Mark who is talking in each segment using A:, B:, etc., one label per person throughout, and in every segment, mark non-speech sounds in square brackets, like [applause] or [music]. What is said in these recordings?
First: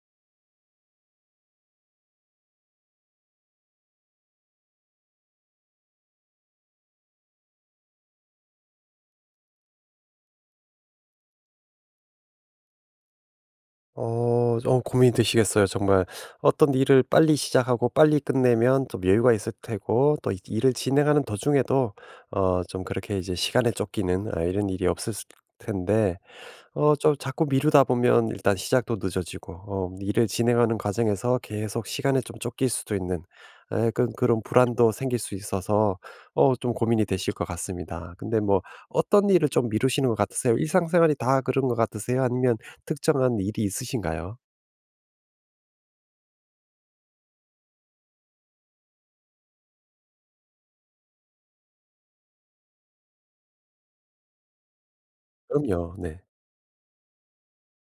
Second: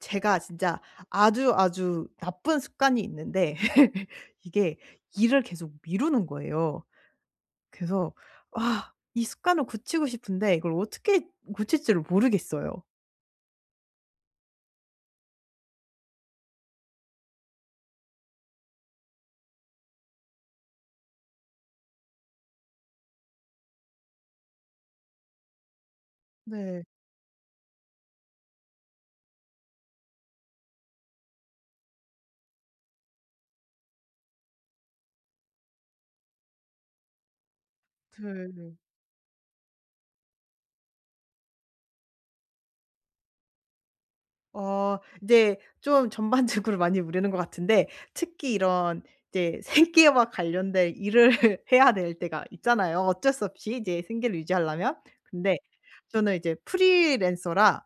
A: 제가 진짜 아주 아주 나쁜 습관이 있는데 [laughs] 이게 일을 계속 미루는 거예요. 그래서 아 이 습관을 고치고 싶은데 이걸 어떻게 고칠지를 모르겠어요.
B: 고민이 되시겠어요. 정말, 어떤 일을 빨리 시작하고 빨리 끝내면 좀 여유가 있을 테고, 또 이 일을 진행하는 도중에도 좀 그렇게 이제 시간에 쫓기는, 이런 일이 없을 텐데,
A: 네.
B: 좀 자꾸 미루다 보면 일단 시작도 늦어지고, 일을 진행하는 과정에서 계속 시간에 좀 쫓길 수도 있는, 예약 그런 불안도 생길 수 있어서 좀 고민이 되실 것 같습니다. 근데 뭐
A: 네.
B: 어떤 일을 좀 미루시는 것 같으세요? 일상생활이 다 그런 것 같으세요? 아니면 특정한 일이 있으신가요?
A: 이제 좀 전반적으로 많이 미루는 것 같은데 특히 이런 이제 생계와 관련된 일을 [laughs] 해야 될 때가 있잖아요. 어쩔 수 없이 이제 생계를 유지하려면. 근데
B: 그럼요. 네.
A: 저는 이제 프리랜서라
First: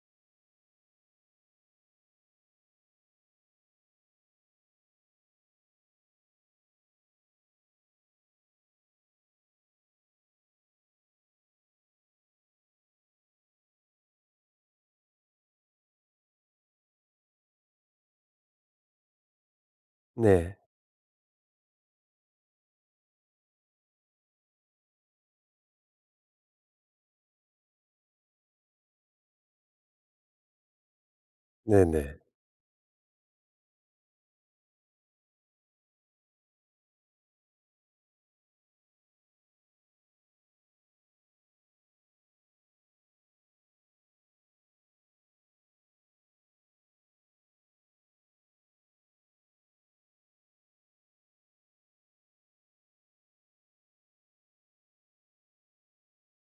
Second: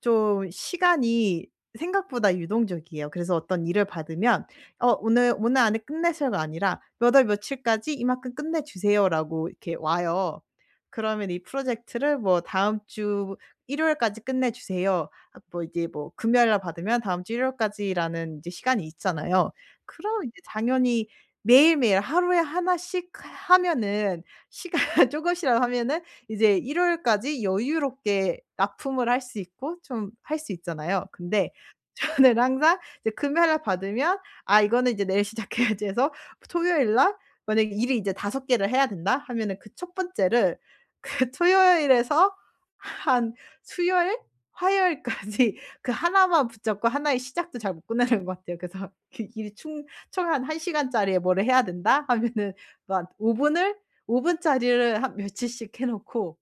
A: 좀 시간이 생각보다 유동적이에요. 그래서 어떤 일을 받으면 "어 오늘 오늘 안에 끝내세요."가 아니라 "몇 월 며칠까지 이만큼 끝내 주세요."라고 이렇게 와요. 그러면 이 프로젝트를 뭐 "다음 주 일요일까지 끝내 주세요." 아 뭐 이제 뭐 금요일 날 받으면 다음 주 일요일까지라는 이제 시간이 있잖아요. 그럼 이제
B: 네.
A: 당연히 매일매일 하루에 하나씩 하면은 시간 [laughs] 조금씩이라도 하면은 이제 일요일까지 여유롭게 납품을 할 수 있고 좀 할 수 있잖아요. 근데 [laughs]
B: 네네.
A: 저는 항상 이제 금요일 날 받으면 '아 이거는 이제 내일 시작해야지.' 해서 토요일 날 만약에 일이 이제 다섯 개를 해야 된다 하면은 그 첫 번째를 [laughs] 그 토요일에서 한 수요일, 화요일까지 [laughs] 그 하나만 붙잡고 하나의 시작도 잘 못 끝내는 것 같아요. 그래서 [laughs] 그 일이 충 총 한 한 시간짜리에 뭐를 해야 된다 하면은 막 5분을 5분짜리를 한 며칠씩 해 놓고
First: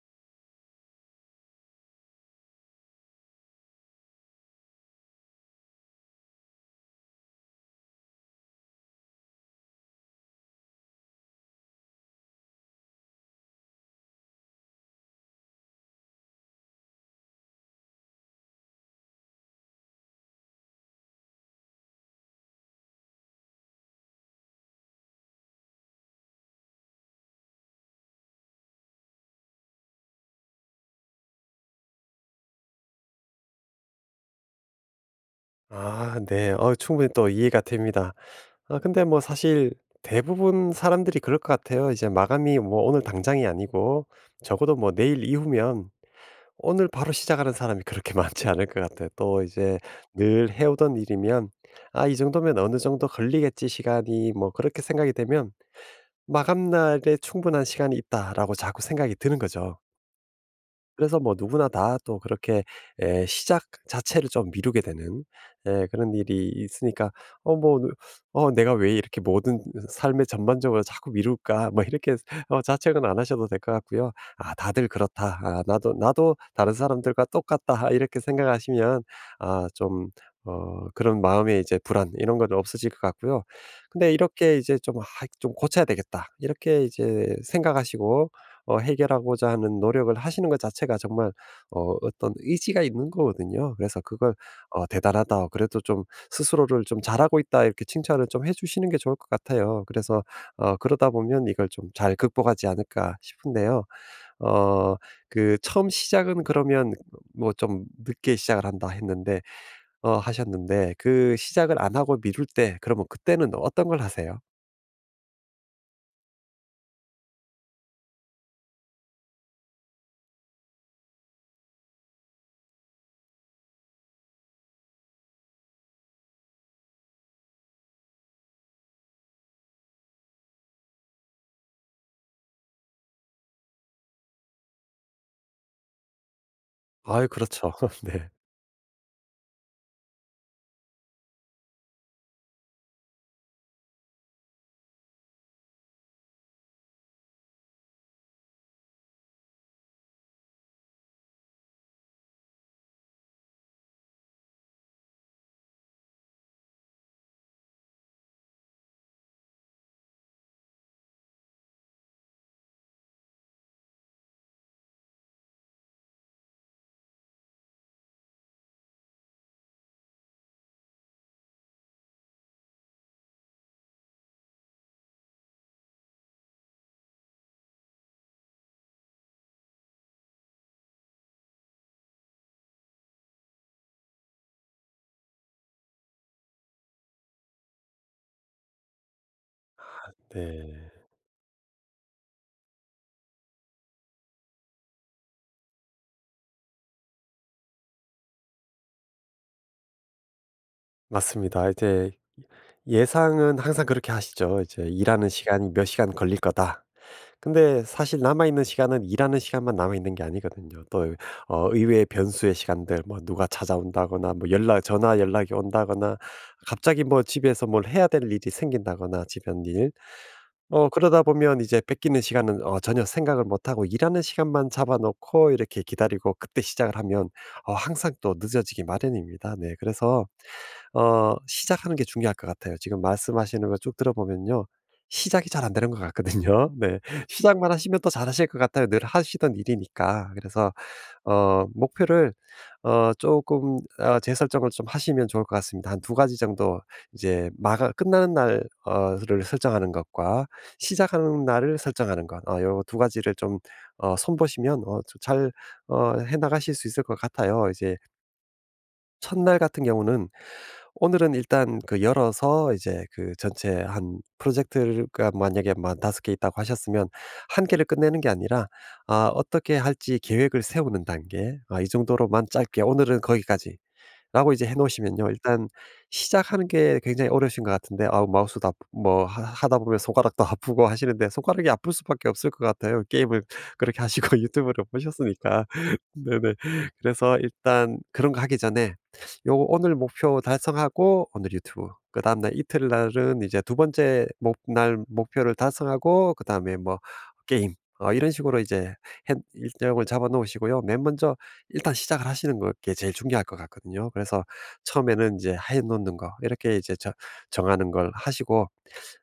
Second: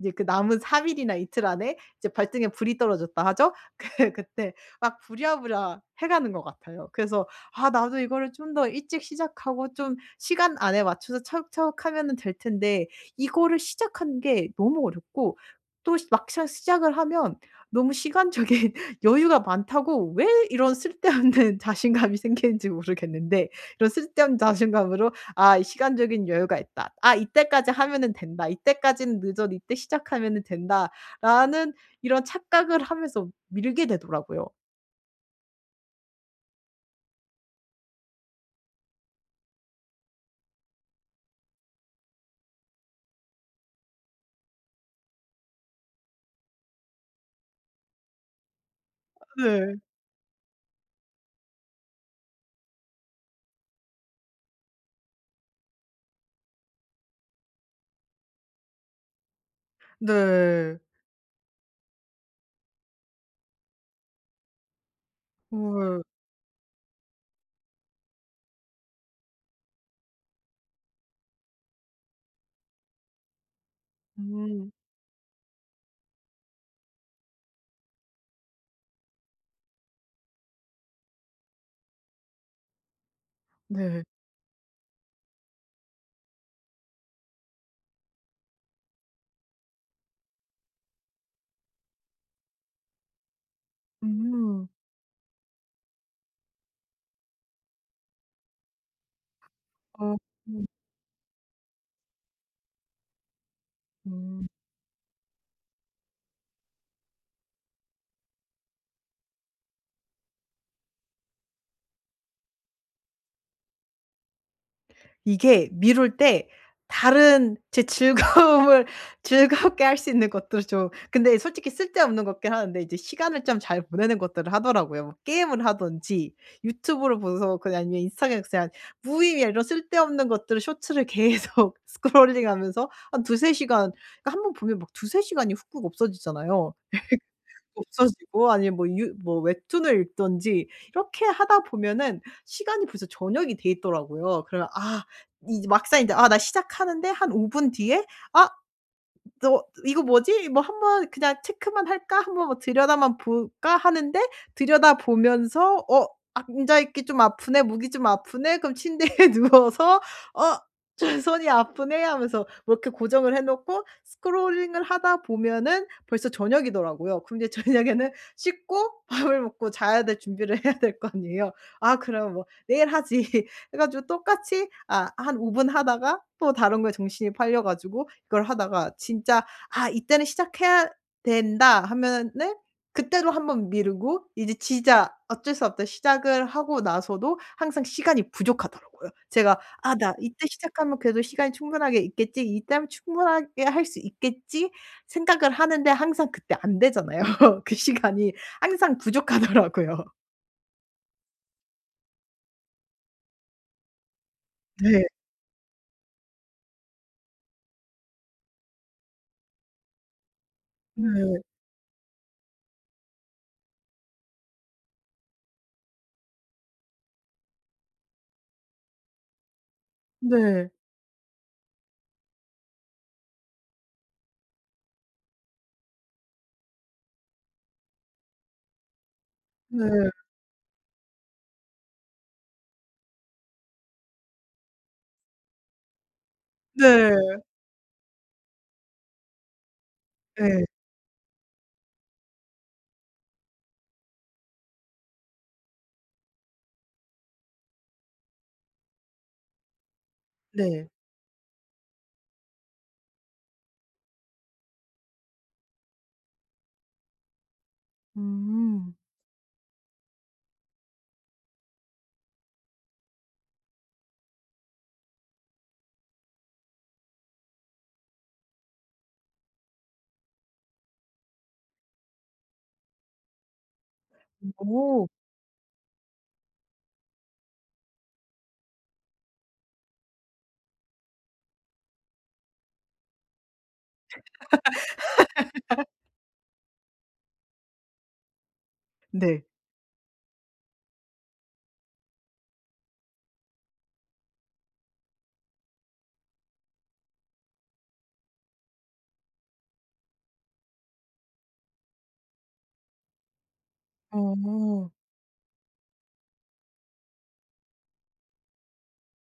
A: 이제 그 남은 3일 일이나 이틀 안에 이제 발등에 불이 떨어졌다 하죠. [laughs] 그 그때 막 부랴부랴 해 가는 것 같아요. 그래서 '아 나도 이거를 좀 더 일찍 시작하고 좀 시간 안에 맞춰서 차곡차곡 하면은 될 텐데' 이거를 시작하는 게 너무 어렵고 또 막상 시작을 하면 너무 시간적인 [laughs] 여유가 많다고 왜 이런 쓸데없는 [laughs] 자신감이 생기는지 모르겠는데 이런 쓸데없는 자신감으로 '아 이 시간적인 여유가 있다. 아 이때까지 하면은 된다. 이때까지는 늦어도 이때 시작하면은 된다.'라는 이런 착각을 하면서 밀게 되더라고요.
B: 아, 네. 충분히 또 이해가 됩니다. 아, 근데 뭐 사실 대부분 사람들이 그럴 것 같아요. 이제 마감이 뭐 오늘 당장이 아니고, 적어도 뭐 내일 이후면 오늘 바로 시작하는 사람이 그렇게 [laughs] 많지 않을 것 같아요. 또
A: 네.
B: 이제 늘 해오던 일이면 '아, 이 정도면 어느 정도 걸리겠지, 시간이.' 뭐 그렇게 생각이 되면 마감날에 '충분한 시간이 있다.'라고 자꾸 생각이 드는 거죠.
A: 네.
B: 그래서 뭐 누구나 다 또 그렇게, 시작 자체를 좀 미루게 되는,
A: 어. 예.
B: 그런 일이 있으니까 뭐 '내가 왜 이렇게 모든 삶의 전반적으로 자꾸 미룰까?' 뭐 이렇게 자책은 안 하셔도 될 것 같고요. '아,
A: 음.
B: 다들 그렇다. 아, 나도 나도 다른 사람들과 똑같다.' 이렇게 생각하시면, 좀 그런 마음의 이제 불안 이런 건 없어질 것 같고요.
A: 네.
B: 근데 이렇게 이제 좀 '아, 좀 고쳐야 되겠다.' 이렇게 이제 생각하시고 해결하고자 하는 노력을 하시는 것 자체가 정말 어떤 의지가 있는 거거든요. 그래서 그걸
A: 음.
B: '대단하다. 그래도 좀 스스로를 좀 잘하고 있다.' 이렇게 칭찬을 좀 해 주시는 게 좋을 것 같아요.
A: 어.
B: 그래서
A: 음.
B: 그러다 보면 이걸 좀 잘 극복하지 않을까 싶은데요.
A: 음.
B: 어 그 처음 시작은 그러면 뭐 좀 "늦게 시작을 한다." 했는데 어 하셨는데, 그 시작을 안 하고 미룰 때, 그러면 그때는 어떤 걸 하세요?
A: 이게 미룰 때 다른 제 즐거움을 [laughs] 즐겁게 할 수 있는 것도 좀. 근데 솔직히 쓸데없는 거긴 하는데 이제 시간을 좀 잘 보내는 것들을 하더라고요. 뭐 게임을 하든지 유튜브를 보면서 그냥, 아니면 인스타그램 그냥 무의미한 이런 쓸데없는 것들을, 쇼츠를 [laughs] 계속 스크롤링하면서 한 2~3시간. 그러니까 한 번 보면 막 2~3시간이 훅훅 없어지잖아요.
B: 아유 그렇죠. [laughs] 네.
A: 없어지고, 아니면 뭐 유 뭐 웹툰을 읽든지 이렇게 하다 보면은 시간이 벌써 저녁이 돼 있더라고요. 그러면 아 이제 막상 이제 '아 나 시작하는데 한 5분 뒤에 아 너 이거 뭐지? 뭐 한번 그냥 체크만 할까? 한번 뭐 들여다만 볼까?' 하는데 들여다보면서 '어 앉아있기 좀 아프네. 무기 좀 아프네.' 그럼 침대에 [laughs] 누워서 '어 저 손이 아프네.' 하면서 뭐 이렇게 고정을 해 놓고 스크롤링을 하다 보면은 벌써 저녁이더라고요. 그럼 이제 저녁에는 씻고 [laughs] 밥을 먹고 자야 될 준비를 해야 될 거 아니에요. 아 그럼 뭐 '내일 하지.' 해 가지고 똑같이 아 한 5분 하다가 또 다른 거에 정신이 팔려 가지고 이걸 하다가 진짜 '아 이때는 시작해야 된다.' 하면은 그때로 한번 미루고 이제 진짜 어쩔 수 없다 시작을 하고 나서도 항상 시간이 부족하더라고요. 제가 '아 나 이때
B: 네.
A: 시작하면 그래도 시간이 충분하게 있겠지. 이때면 충분하게 할 수 있겠지.' 생각을 하는데 항상 그때 안 되잖아요. [laughs] 그 시간이 항상 부족하더라고요.
B: 맞습니다. 이제 예상은 항상 그렇게 하시죠. 이제
A: 네.
B: '일하는 시간이 몇 시간 걸릴 거다.' 근데 사실 남아 있는 시간은 일하는 시간만 남아 있는 게 아니거든요. 또
A: 네.
B: 의외의 변수의 시간들, 뭐 누가 찾아온다거나, 뭐 연락 전화 연락이 온다거나, 갑자기 뭐 집에서 뭘 해야 될 일이 생긴다거나 집안일.
A: 네.
B: 그러다 보면 이제 뺏기는 시간은 전혀 생각을 못 하고 일하는 시간만 잡아 놓고 이렇게 기다리고 그때 시작을 하면 항상 또 늦어지기 마련입니다. 네.
A: 네.
B: 그래서 시작하는 게 중요할 것 같아요. 지금 말씀하시는 거 쭉 들어보면요, 시작이 잘 안 되는 것 같거든요. [laughs] 네.
A: 네.
B: 시작만 하시면 또 잘하실 것 같아요, 늘 하시던 일이니까.
A: 예.
B: 그래서 목표를 조금 재설정을 좀 하시면 좋을 것 같습니다. 한 두 가지 정도, 이제 마가 끝나는 날 어를 설정하는 것과
A: 네.
B: 시작하는 날을 설정하는 것, 요 두 가지를 좀 손 보시면 좀 잘 해 나가실 수 있을 것 같아요. 이제
A: 음.
B: 첫날 같은 경우는, 오늘은 일단 그 열어서 이제 그 전체 한 프로젝트가 만약에 만다5개 있다고 하셨으면, 한 개를 끝내는 게 아니라 '아, 어떻게 할지 계획을 세우는 단계. 아, 이 정도로만 짧게, 오늘은 거기까지. 라고 이제 해
A: 오.
B: 놓으시면요, 일단 시작하는 게 굉장히 어려우신 것 같은데, 아우 마우스도 아프 뭐 하 하다 보면 손가락도 [laughs] 아프고 하시는데, 손가락이 아플 수밖에 없을 것 같아요. 게임을 그렇게 하시고 [laughs] 유튜브를 보셨으니까. [laughs] 네네. 그래서 일단 그런 거 하기 전에
A: 네.
B: 요 오늘 목표 달성하고 오늘 유튜브, 그다음 날 이틀날은 이제 두 번째 목날 목표를 달성하고 그다음에 뭐 게임, 이런 식으로 이제 일정을 잡아 놓으시고요. 맨 먼저 일단 시작을 하시는 게 제일 중요할 것 같거든요. 그래서
A: 어.
B: 처음에는 이제 해 놓는 거, 이렇게 이제 정하는 걸 하시고,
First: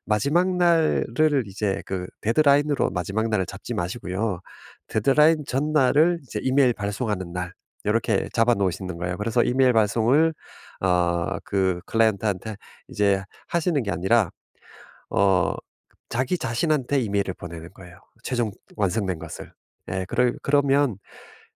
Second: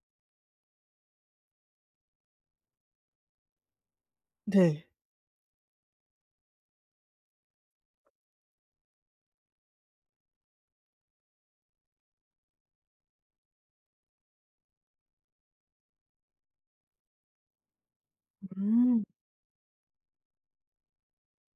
B: 마지막 날을 이제 그 데드라인으로, 마지막 날을 잡지 마시고요.
A: 네.
B: 데드라인 전날을 이제 이메일 발송하는 날, 요렇게 잡아 놓으시는 거예요. 그래서 이메일 발송을 그 클라이언트한테 이제 하시는 게 아니라 어 자기 자신한테 이메일을 보내는 거예요, 최종
A: 음.
B: 완성된 것을. 예. 그러면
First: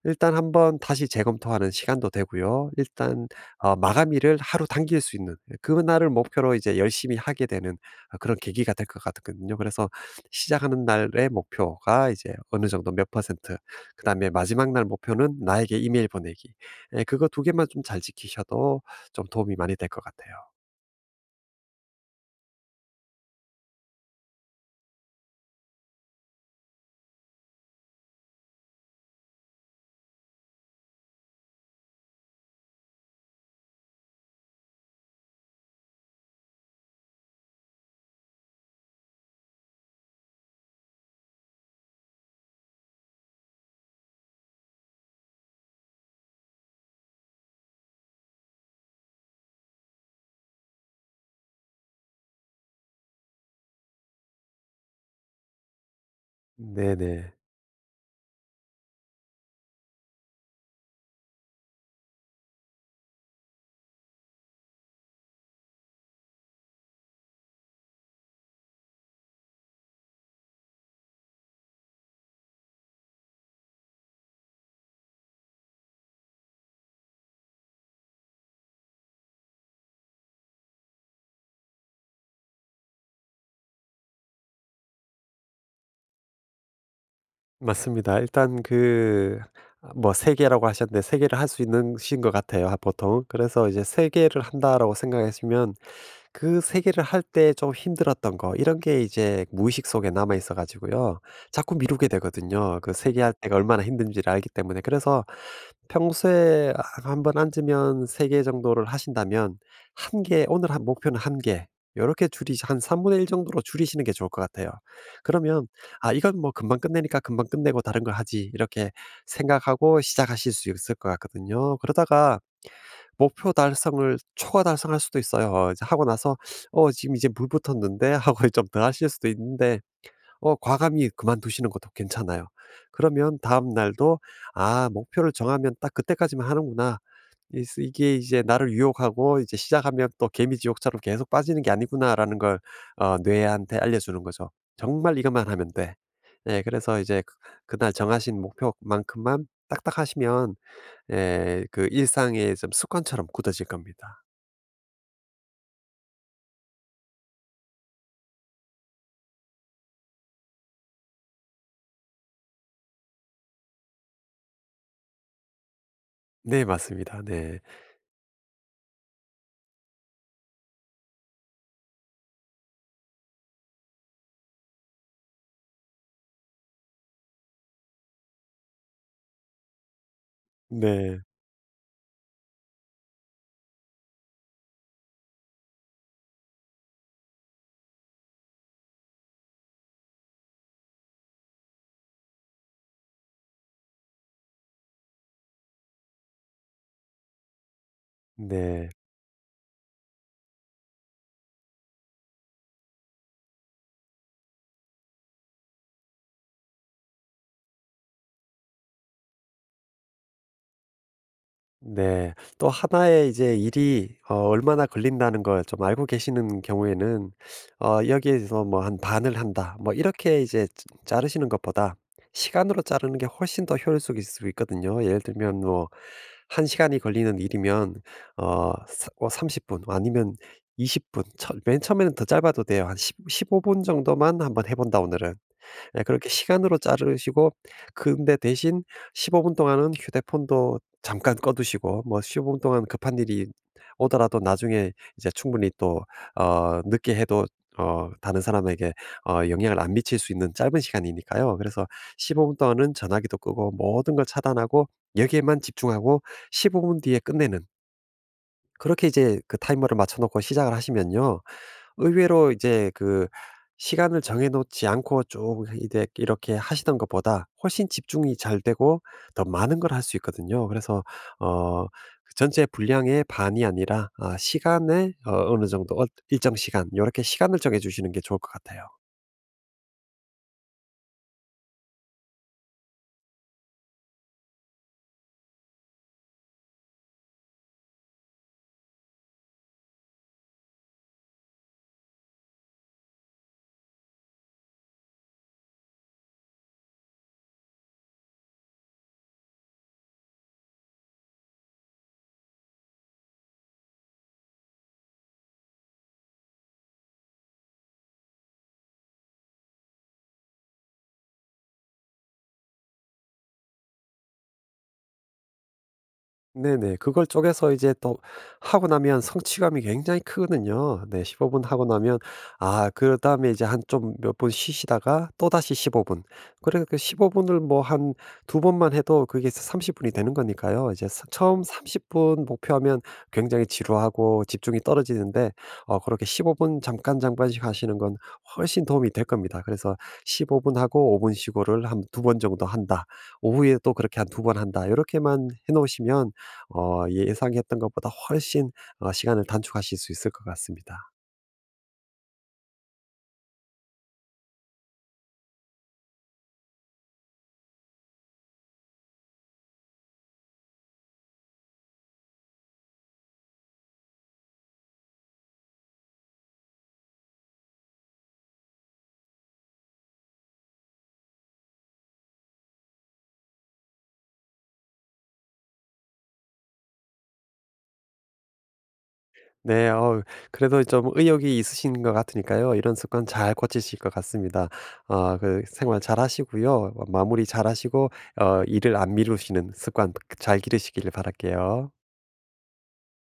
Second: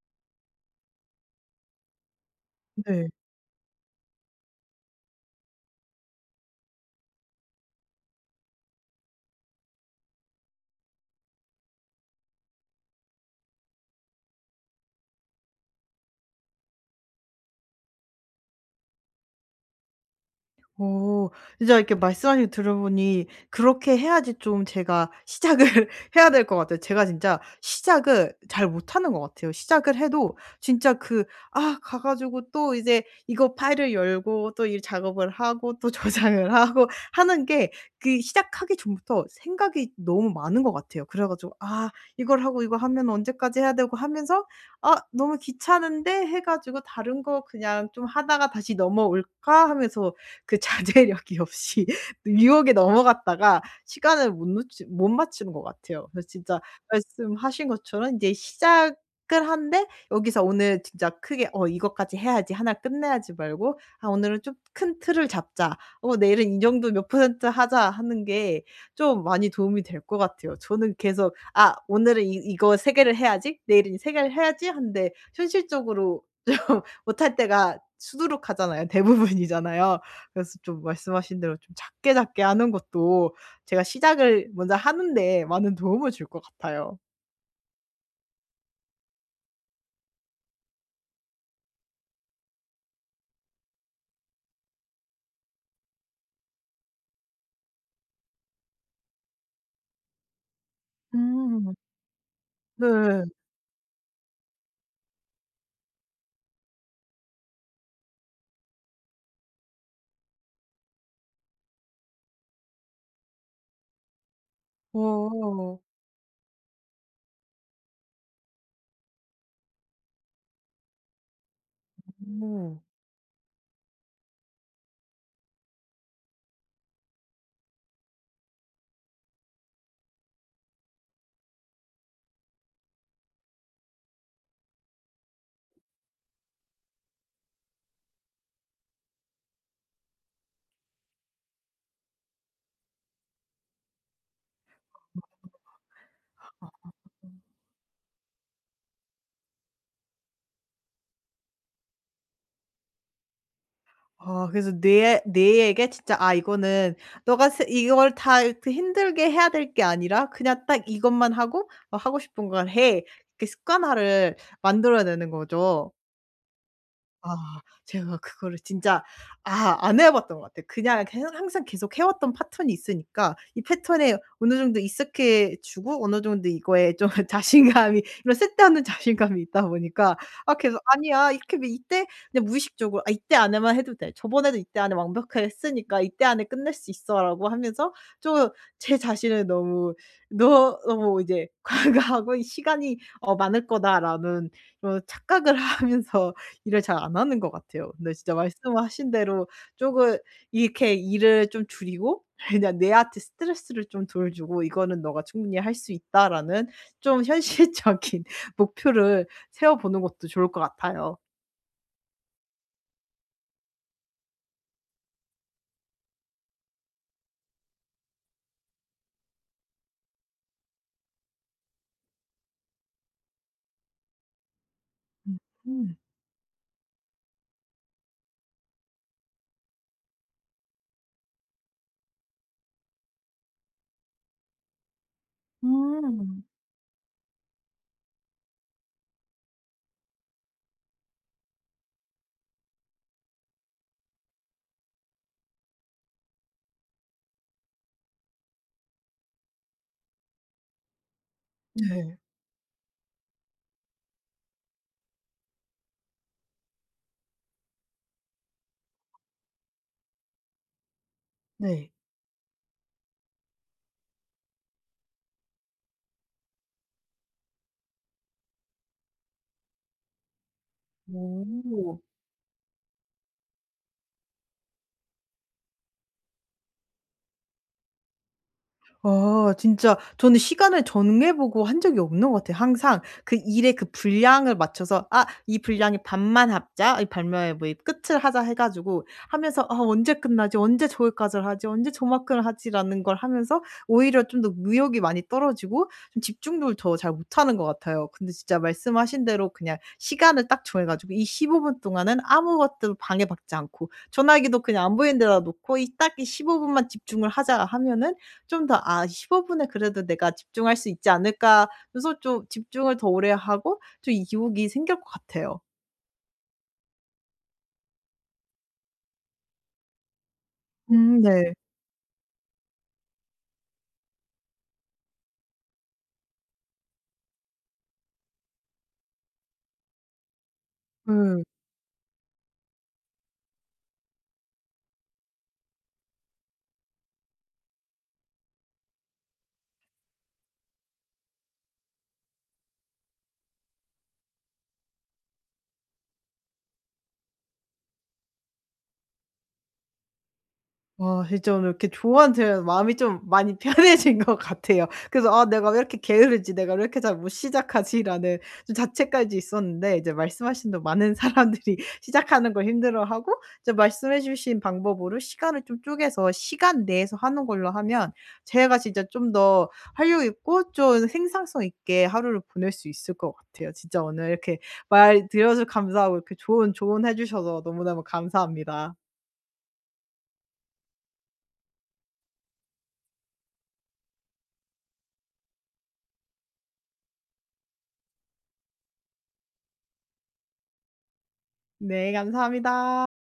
B: 일단 한번 다시 재검토하는 시간도 되고요.
A: 네.
B: 일단 마감일을 하루 당길 수 있는, 예, 그날을 목표로 이제 열심히 하게 되는 그런 계기가 될 것 같거든요. 그래서 시작하는 날의 목표가 이제 어느 정도 몇 퍼센트, 그다음에 마지막 날 목표는 나에게 이메일 보내기. 예, 그거 두 개만 좀 잘 지키셔도 좀 도움이 많이 될 것 같아요.
A: 오. 진짜 이렇게 말씀하신 거 들어보니 그렇게 해야지 좀 제가 시작을 [laughs] 해야 될 것 같아요. 제가 진짜 시작을 잘 못하는 것 같아요. 시작을 해도 진짜 그 아 가 가지고 또 이제 이거 파일을 열고 또 이 작업을 하고 또 [laughs] 저장을 하고 하는 게, 그 시작하기 전부터 생각이 너무 많은 것 같아요. 그래 가지고 '아 이걸 하고 이거 하면 언제까지 해야 되고.' 하면서 '아 너무 귀찮은데.' 해 가지고 '다른 거 그냥 좀 하다가 다시 넘어올까?' 하면서 그 자제력이 없이 [laughs] 유혹에 넘어갔다가 시간을 못 맞추는 것 같아요. 그래서 진짜
B: 네네.
A: 말씀하신 것처럼 이제 시작을 한데, 여기서 오늘 진짜 크게 '어 이것까지 해야지. 하나 끝내야지.' 말고 '아 오늘은 좀 큰 틀을 잡자. 어 내일은 이 정도 몇 퍼센트 하자.' 하는 게 좀 많이 도움이 될 것 같아요. 저는 계속 '아 오늘은 이 이거 3개를 해야지. 내일은 이 개를 해야지.' 하는데 현실적으로 [laughs] 좀 못할 때가 수두룩하잖아요. 대부분이잖아요. 그래서 좀 말씀하신 대로 좀 작게 작게 하는 것도 제가 시작을 먼저 하는 데 많은 도움을 줄 것 같아요.
B: 맞습니다. 일단 그 뭐 세 개라고 하셨는데, 세 개를 할 수 있는 신 것 같아요, 하 보통. 그래서 이제 세 개를 한다라고 생각하시면, 그 세 개를 할 때 좀 힘들었던 거 이런 게 이제 무의식 속에 남아 있어 가지고요,
A: 음.
B: 자꾸 미루게 되거든요. 그 세 개
A: 네.
B: 할 때가 얼마나 힘든지를 알기 때문에. 그래서 평소에 한번 앉으면 세 개 정도를 하신다면, 한 개, 오늘 한 목표는 한 개, 요렇게 줄이삼한1일 정도로 줄이시는 게 좋을 것 같아요. 그러면
A: 어.
B: '아, 이건 뭐 금방 끝내니까 금방 끝내고 다른 걸 하지.' 이렇게 생각하고 시작하실 수 있을 것 같거든요. 그러다가
A: 오.
B: 목표 달성을 초과 달성할 수도 있어요. 이제 하고 나서 '어, 지금 이제 물 붙었는데.' 하고 [laughs] 좀 더 하실 수도 있는데, 과감히 그만두시는 것도 괜찮아요. 그러면 다음 날도 '아, 목표를 정하면 딱 그때까지만 하는구나. 이 이게 이제 나를 유혹하고 이제 시작하면 또 개미지옥처럼 계속 빠지는 게 아니구나.'라는 걸 뇌한테 알려주는 거죠. '정말 이것만 하면 돼.' 예, 그래서 이제 그날 정하신 목표만큼만 딱딱 하시면, 예, 그 일상에 좀 습관처럼 굳어질 겁니다.
A: 아 그래서 뇌에게 진짜 '아 이거는 너가 세 이걸 다 이렇게 힘들게 해야 될 게 아니라 그냥 딱 이것만 하고 어 하고 싶은 걸 해.' 이렇게 습관화를 만들어내는 거죠.
B: 네, 맞습니다.
A: 아
B: 네.
A: 제가 그거를 진짜 아 안 해 봤던 것 같아요. 그냥 계속 항상 계속 해 왔던 패턴이 있으니까 이 패턴에 어느 정도 익숙해 주고 어느 정도 이거에 좀 [laughs] 자신감이, 이런 쓸데없는 자신감이 있다 보니까 아 계속
B: 네.
A: '아니야. 이렇게 하면 이때' 그냥 무의식적으로 '아 이때 안에만 해도 돼. 저번에도 이때 안에 완벽하게 했으니까 이때 안에 끝낼 수 있어.'라고 하면서 좀 제 자신을 너무 너 너무 이제 [laughs] '과거하고 이 시간이 어 많을 거다.'라는 이런 착각을 [laughs] 하면서 일을 잘 안 하는 것 같아요. 근데 진짜
B: 네.
A: 말씀하신 대로 쪼금 이렇게 일을 좀 줄이고 [laughs] 그냥 내한테 스트레스를 좀 덜 주고 '이거는 너가 충분히 할 수 있다.'라는 좀 현실적인 [laughs] 목표를 세워 보는 것도 좋을 것 같아요.
B: 네. 또 하나의 이제 일이 얼마나 걸린다는 걸 좀 알고 계시는 경우에는, 여기에서 뭐 한 반을 한다, 뭐 이렇게 이제 자 자르시는 것보다 시간으로 자르는 게 훨씬 더 효율적일 수 있거든요. 예를
A: 음.
B: 들면 뭐
A: 음.
B: 1 시간이 걸리는 일이면 어 사 어 30분, 아니면 20 분, 처 맨 처음에는 더 짧아도 돼요. 한 15분 정도만 한번 해 본다, 오늘은. 예, 그렇게
A: 음.
B: 시간으로 자르시고, 근데 대신 15분 동안은 휴대폰도 잠깐 꺼두시고, 뭐 15분 동안 급한 일이 오더라도 나중에 이제 충분히 또 늦게 해도 다른 사람에게 영향을 안 미칠 수 있는 짧은 시간이니까요. 그래서
A: 네.
B: 15분 동안은 전화기도 끄고 모든 걸 차단하고 여기에만 집중하고 15분 뒤에 끝내는, 그렇게 이제 그 타이머를 맞춰 놓고 시작을 하시면요,
A: 네.
B: 의외로 이제 그 시간을 정해 놓지 않고 쭉 이제 이렇게 하시던 것보다 훨씬 집중이 잘 되고 더 많은 걸 할 수 있거든요. 그래서 어
A: 오.
B: 그 전체 분량의 반이 아니라, 시간에, 어느 정도 일정 시간, 이렇게 시간을 정해 주시는 게 좋을 것 같아요.
A: 아 진짜 저는 시간을 정해 보고 한 적이 없는 것 같아요. 항상 그 일의 그 분량을 맞춰서 '아 이 분량의 반만 합자.' 이 발명의 뭐 끝을 하자 해 가지고 하면서 '아 언제 끝나지? 언제 저기까지를 하지? 언제 저만큼을 하지?'라는 걸 하면서 오히려 좀 더 의욕이 많이 떨어지고 좀 집중도 더 잘 못하는 것 같아요. 근데 진짜 말씀하신 대로 그냥 시간을 딱 정해 가지고 이 15분 동안은 아무것도 방해받지 않고 전화기도 그냥 안 보이는 데다 놓고 이 딱 이 15 분만 집중을 하자 하면은 좀 더 '아 15 분에 그래도 내가 집중할 수 있지 않을까.' 그래서 좀 집중을 더 오래 하고 좀 이 유혹이 생길 것 같아요.
B: 네네. 그걸 쪼개서 이제 또 하고 나면 성취감이 굉장히 크거든요.
A: 음.
B: 네, 15
A: 네.
B: 분 하고 나면, 아 그다음에 이제 한 좀 몇 분 쉬시다가 또다시 15 분. 그래 그 15 분을 뭐 한 두 번만 해도 그게 30 분이 되는 거니까요. 이제 스
A: 예.
B: 처음 30분 목표하면 굉장히 지루하고 집중이 떨어지는데, 그렇게 15분 잠깐 잠깐씩 하시는 건 훨씬 도움이 될 겁니다. 그래서 15분 하고 5분 쉬고를 한 두 번 정도 한다, 오후에 또 그렇게 한 두 번 한다, 요렇게만 해 놓으시면 예상했던 것보다 훨씬 시간을 단축하실 수 있을 것 같습니다.
A: 와 진짜 오늘 이렇게 조언 들으면서 마음이 좀 많이 [laughs] 편해진 것 같아요. 그래서 '아 내가 왜 이렇게 게으르지? 내가 왜 이렇게 잘 못 시작하지?'라는 좀 자책까지 있었는데 이제 말씀하신 대로 많은 [laughs] 사람들이 시작하는 걸 힘들어하고 이제 말씀해 주신 방법으로 시간을 좀 쪼개서 시간 내에서 하는 걸로 하면 제가 진짜 좀 더 활력 있고 좀 생산성 있게 하루를 보낼 수 있을 것 같아요. 진짜 오늘 이렇게 말 들어줘서 감사하고 이렇게 좋은 조언해 주셔서 너무너무 감사합니다.
B: 네. 그래도 좀 의욕이 있으신 것 같으니까요, 이런 습관 잘 고치실 것 같습니다. 그 생활 잘하시고요. 마무리 잘하시고 일을 안 미루시는 습관 잘 기르시길 바랄게요.
A: 네, 감사합니다.